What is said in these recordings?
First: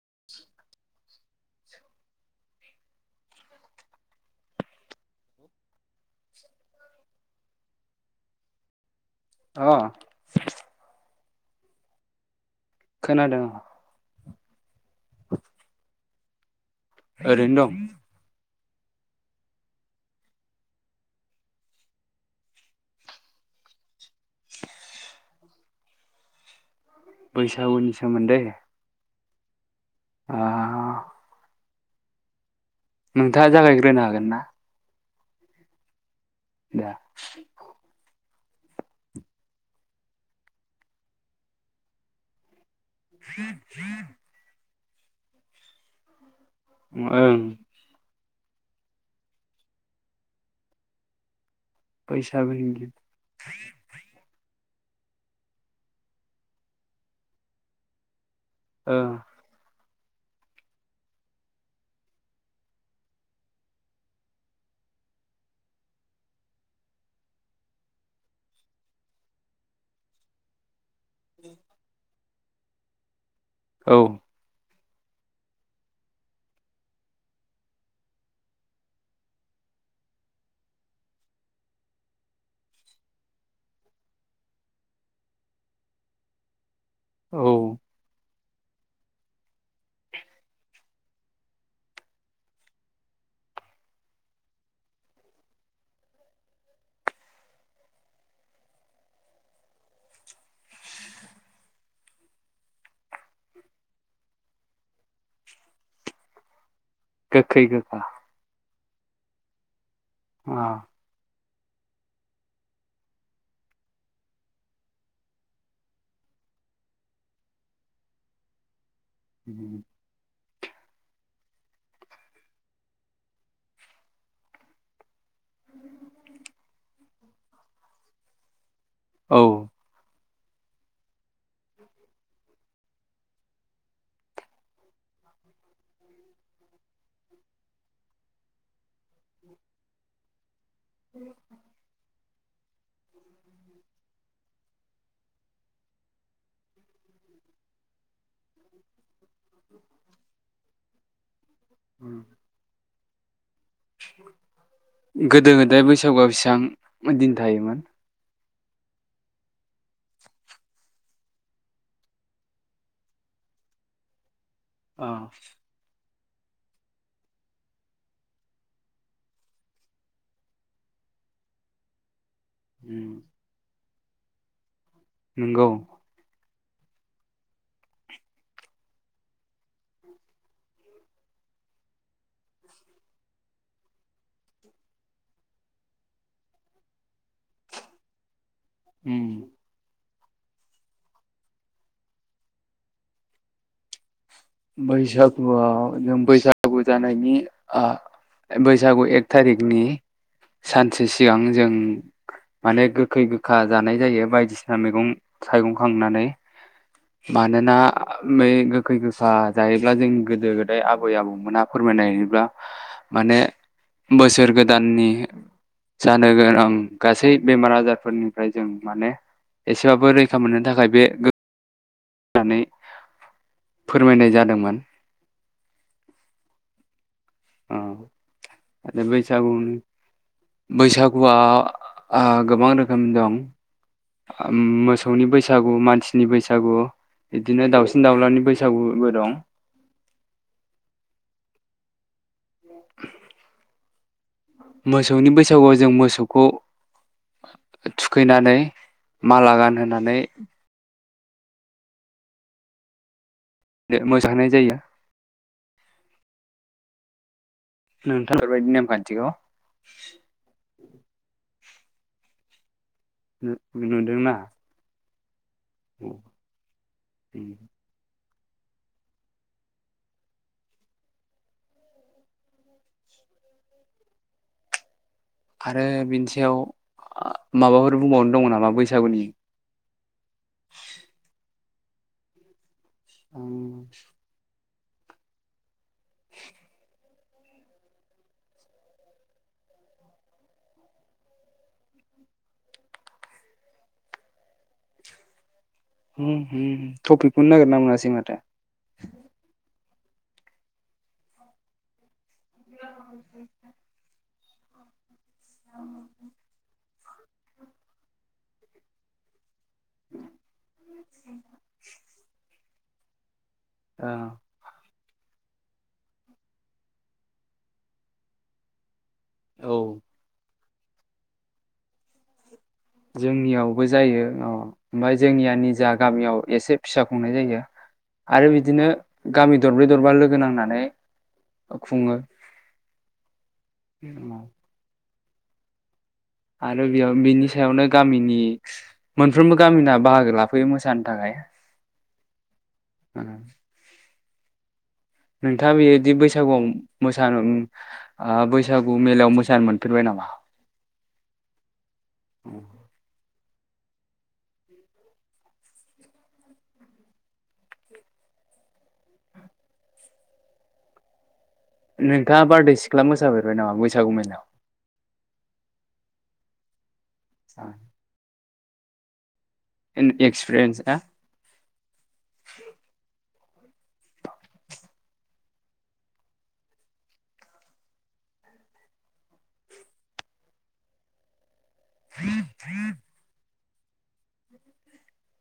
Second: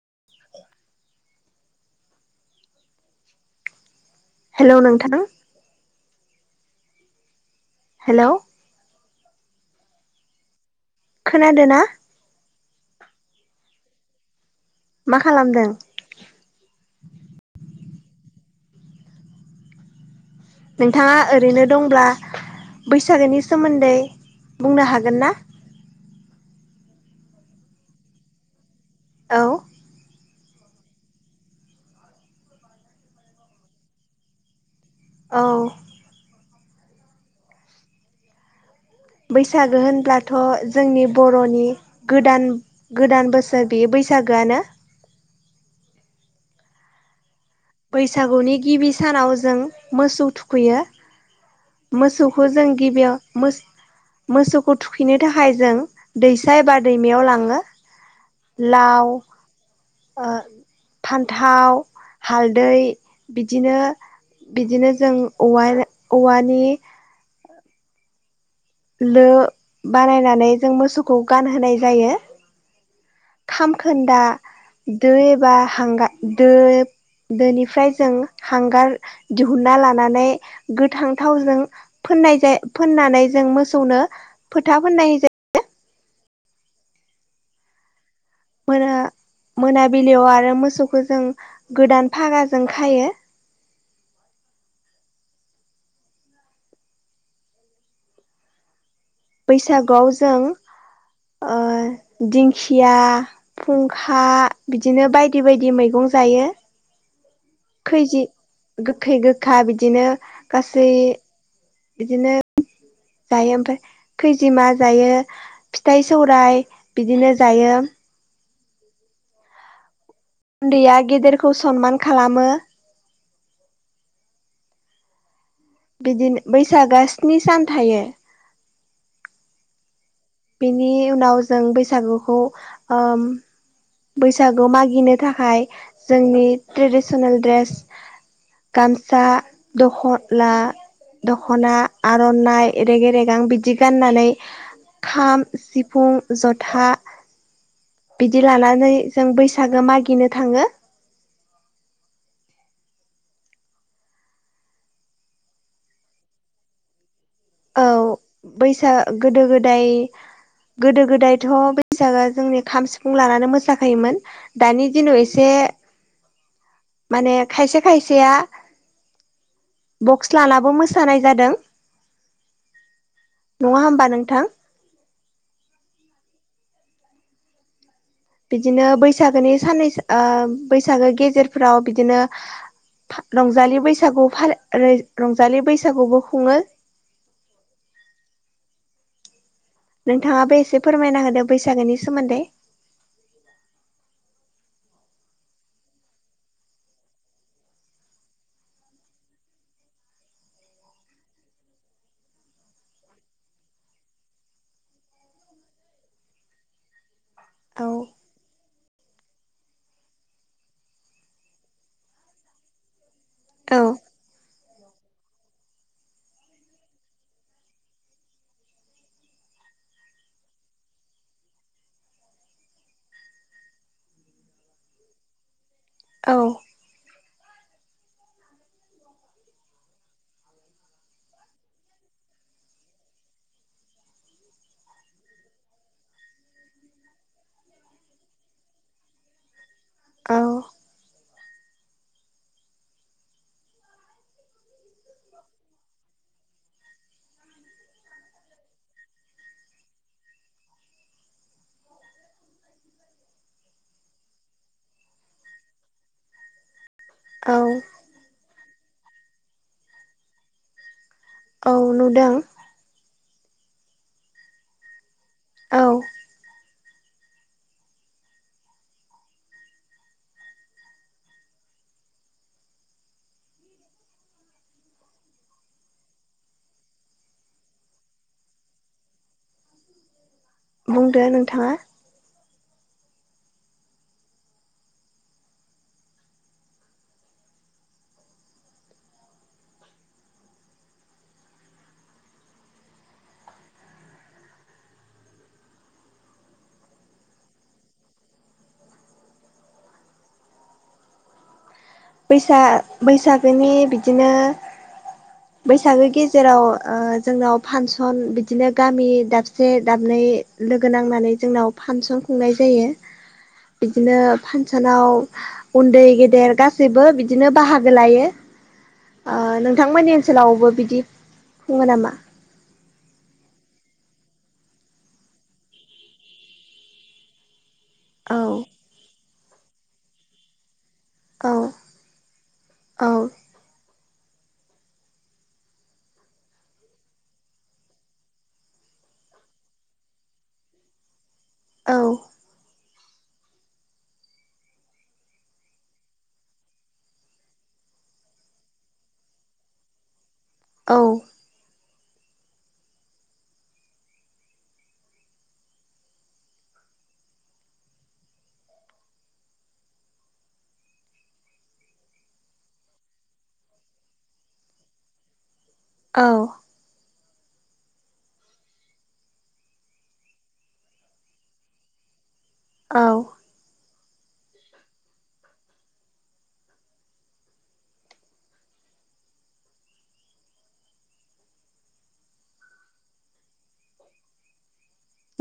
[inaudible] Hello नोंथां hello अह‌ खोनादों ना खोनादों ओं मा खालामदों ओरैनो दं नोंथाङा ओरैनो दंब्ला बैसागोनि सोमोन्दै बुंनो हागोन ना? बैसागुनि सोमोन्दै? औ। आह नोंथाङा जागायग्रोनो हागोन ना? औ। दे। बैसागो होनब्लाथ' जोंनि बर'नि गोदान गोदान बोसोर बेयो बैसागोआनो। ओं। बैसागुनि गिबि सानाव जों मोसौ थुखैयो। मोसौखौ जों बैसागुनि गिबियाव मो-मोसौ खौ थुखैनो थाखाय जों दैसा एबा दैमायाव लाङो। ओ लाव ओ फान्थाव हालदै बिदिनो बिदिनो जों औवा औवानि लो बानायनानै जों मोसौखौ गानहोनाय जायो। औ खामखोन्दा दो एबा हांगार दो दोनिफ्राय जों हांगार दिहुनना लानानै गोथां थावजों फोन्नाय जाय फोननानै जों मोसौनो फोथा फोननाय जायो। औ। मोना मोनाबिलियाव आरो मोसौखौ जों गोदान फागाजों खायो। [inaudible] बैसागुआव जों ओह दिंखिया, फुंखा बिदिनो बायदि बायदि मैगं जायो। गोखै गोखा। खैजि गोखै गोखा बिदिनो अ गासै बिदिनो जायो। ओमफाय खैजिमा जायो, फिथाइ सौराइ बिदिनो जायो। उन्दैया गेदेरखौ सनमान खालामो बिदिनो बैसागोआ स्नि सान थायो। औ। बेनि उनाव जों बैसागुखौ ओम बैसागु मागिनो थाखाय जोंनि ट्रेडिसनेल ड्रेस गामसा दखला दख'ना आ र'नाइ, रेगे रेगां बिदि गाननानै खाम, सिफुं, जथा, बिदि लानानै जों बैसागो मागिनो थाङो। गोदो गोदाय बैसागुआव बेसेबां दिन थायोमोन? बैसाग गोदो गोदाय गोदो गोदायथ' बैसागआ जोंनि खाम, सिफुं लानानै मोसाखायोमोन। दानि अ दिनाव एसे माने खायसे खायसेया बक्स लानाबो मोसानाय जादों। उम। नङा होमबा नोंथां? नोंगौ। बिदिनो बैसागोनि साननैसो ओ बैसागो गेजेरफ्राव बिदिनो फा रंजालि बैसागु फाल रंजालि बैसागुबो खुंङो। [unintelligible] उम नोंथाङाबो एसे फोरमायना होदो बैसागोनि सोमोन्दै बैसागुआव जों बैसागु जानायनि ओ बैसागु एक थारिकनि सानसे सिगां जों माने गोखै गोखा जानाय जायो बायदिसिना मैगं थाइगं खांनानै मानोना औ बै गोखै गो खा जायोब्ला जोंनि गोदो गोदाय आबै आबौमोनहा फोरमायनाय बायदिब्ला माने औ बोसोर गोदाननि जानो गोनां गासै बेमार आजारफोरनिफ्राय जों माने एसेबाबो रैखा मोननो थाखाय बे होननानै फोरमायनाय जादोंमोन। औ अ बैसागुनि बैसागुआ ओ गोबां रोखोमनि दं। ओम मोसौनि बैसागु मानसिनि बैसागु बिदिनो दाउसिन दाउलानि बैसागुबो दं। औ [unintelligible] मोसौनि बैसागुआव जों मोसौखौ थुखैनानै माला गानहोनानै मोसानाय जायो। औ नोंथां [inaudible] बेफोरबायदि नेमखान्थिखौ औ नुदों। नुदोंना औ [unintelligible] आरो बिनि सायाव माबाफोर बुंबावनो दङ नामा बैसागुनि। बुंदो नोंथाङा। ओ। [inaudible] थपिगखौनो नागिना मोनासै माथो। बैसा बैसागोनि बिदिनो। बैसागो गेजेराव ओ जोंनाव फांसन बिदिनो गामि दाबसे। से दाबै लोगो नांनानै जोंनाव फांसन खुंनाय जायो। बिदिनो फांसनाव उन्दै गेदेर गासैबो। गासैबो बिदिनो बाहागो लायो। ओ औ नोंथांमोननि ओनसोलावबो बिदि खुङो नामा। जोंनियावबो जायो अ ओमफ्राय जोंनिया निजा गामियाव एसे फिसा खुंनाय जायो। औ आरो बिदिनो गामि दरब्रै दरबा लोगो नांनानै औ खुङो। औ। [unintelligible] आरो बेयाव बिनि सायावनो गामिनि मोनफ्रोमबो गामिना बाहागो लाफैयो मोसानो थाखाय। औ। ओम। नोंथाङा बेदि बैसागुआव मोसानो ओ बैसागु मेलायाव मोसानो मोनफेरबाय नामा। औ। ओम। नोंथाङा बारदै सिख्ला मोसाफेरबाय नामा बैसागु मेलायाव। औ। [inaudible] एन एक्सप्रेन्सआ औ। [inaudible]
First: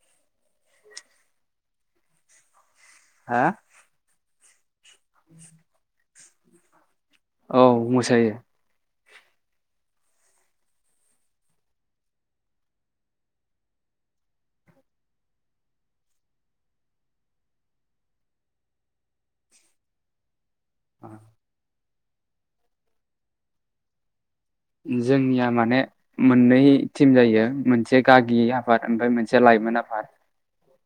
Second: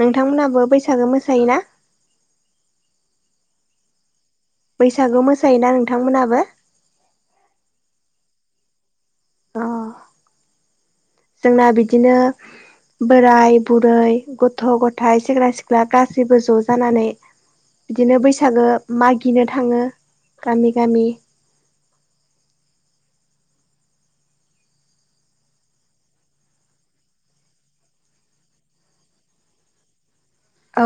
नोंथांमोनहाबो बैसागो मोसायोना? हा? बैसागु मोसायोना नोंथांमोनहाबो? औ मोसायो। अ जोंना बिदिनो। बोराय बुरै गथ' गथायाइ सेंग्रा सिख्ला गासैबो ज' जानानै। बिदिनो बैसागो मागिनो थाङो गामि गामि। जोंनिया माने मोननै टिम जायो मोनसे गागि आफाद ओमफाय मोनसेया लाइ मोन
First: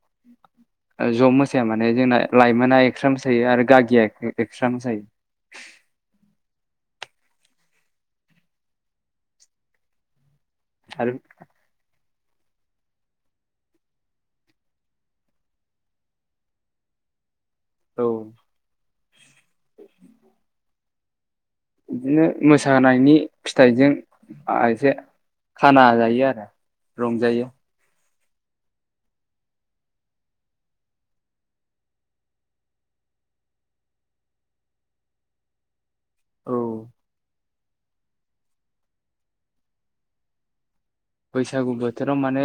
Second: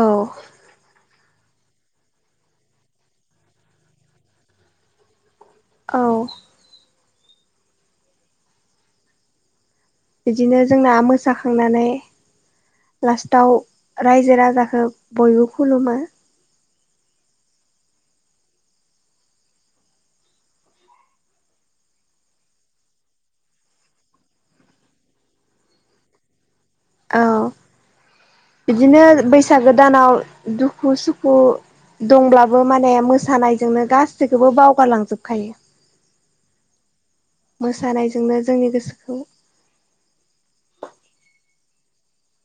औ ज मोस सिया माने जोंना लाइमोना एक्स्रा मोसायो आरो गागिया एक्स्रा मोसायो। औ बिदिनो जोंना आरो मोसाखांनानै। लास्टाव रायजो राजाखौ बयबो खुलुमो। औ। [inaudible] बिदिनो मोसानायनि फिथाइजों ओ एसे खाना जायो आरो औ रंजायो। बिदिनो बैसागो दानाव दुखु सुखु दंब्लाबो माने मोसानायजोंनो गासैखौबो बावगारलांजोबखायो। औ। मोसानायजोंनो जोंनि गोसोखौ बैसागु बोथोराव माने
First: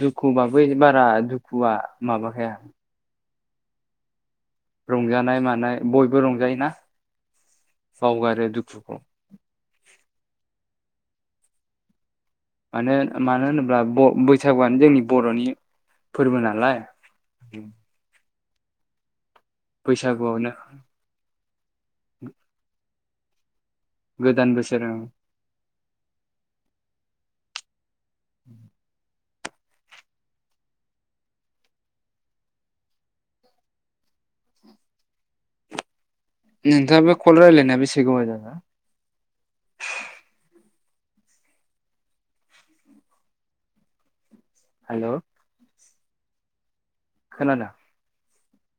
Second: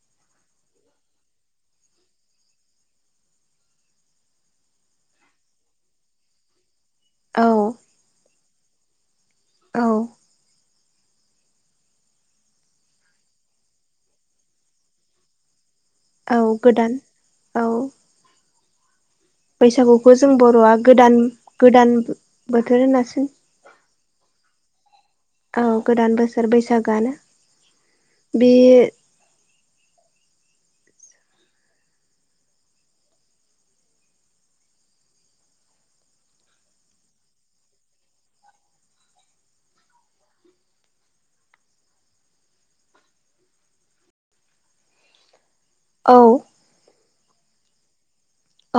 दुखुबाबो बारा दुखुआ माबाखाया। रंजानाय मानाय बयबो रंजायोना औ बावगारो दुखु [unintelligible] औ मानो मानो होनोब्ला ब बैसागुआनो जोंनि बर'नि औ फोरबो नालाय। गोदान औ बैसागुखौ जों बैसागुआवनो बर'आ गोदान गोदान बोथोर होनासो गोदान बोसोराव औ गोदान बोसोर बैसागानो बे नोंथाङा बे कल रायलायनाया बेसे गोबाव जाखो हेलौ औ खोनादों।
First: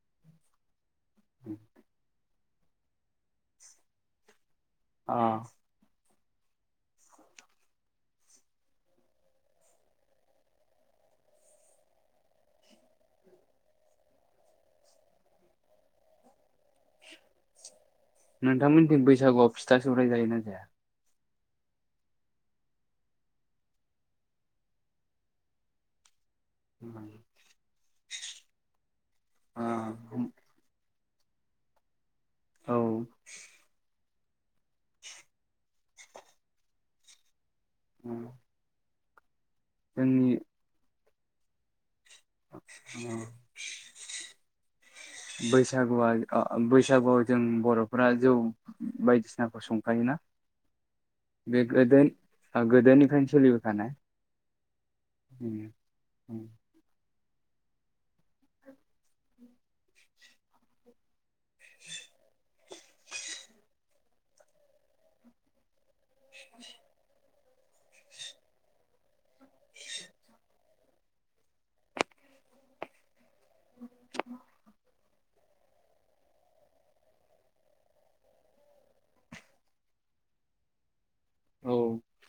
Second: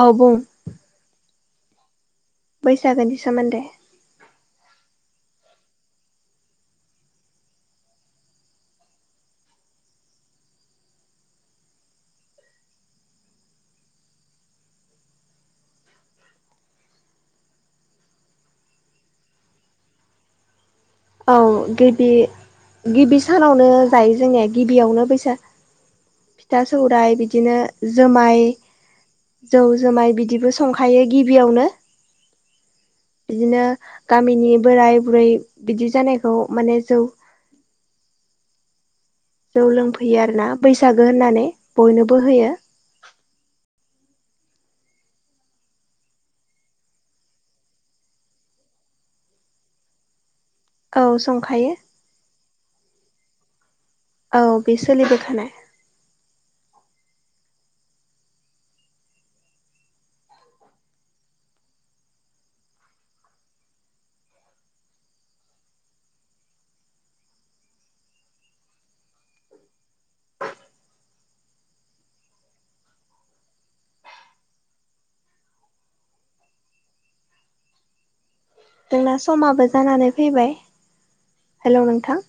औ बुं। [inaudible] बैसागोनि सोमोनदै अ नोंथांमोननिथिं बैसागुआव फिथा सौराइ जायोना जाया? औ गिबि गिबि सानावनो जायो जोंनिया गिबियावनो बैसा [inaudible] फिथा सौरायाइ बिदिनो जोमाय जौ जुमाय बिदिबो सं थायो गिबियावनो अ बिदिनो गामिनि बोराय बुरै बिदि जानायखौ माने जौ [inaudible] जौ लोंफैयो जोंनि आरोना बैसागो होननानै बयनोबो होयो [unintelligible] [inaudible] बैसागुआ ओ बैसागुआव जों बर'फोरा जौ बायदिसिनाखौ संखायोना औ संखायो गोदोनिफ्राय सोलिबोखानाय औ बे सोलिबोखानाय औ [inaudible] नोंना समाबो जानानै फैबाय हेलौ नोंथां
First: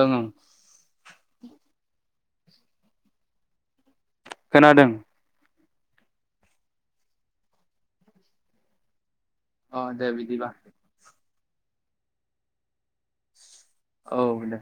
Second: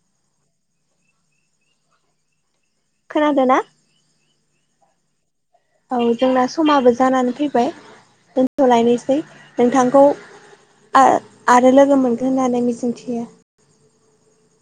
ओं ओं खोनादोना खोनादों औ जोंना समाबो जानानै फैबाय दोनथ'लायनो अ नोंथांखौ दे बिदिबा आ आरो लोगो मोनगोन होननानै मिजिंथियो औ दे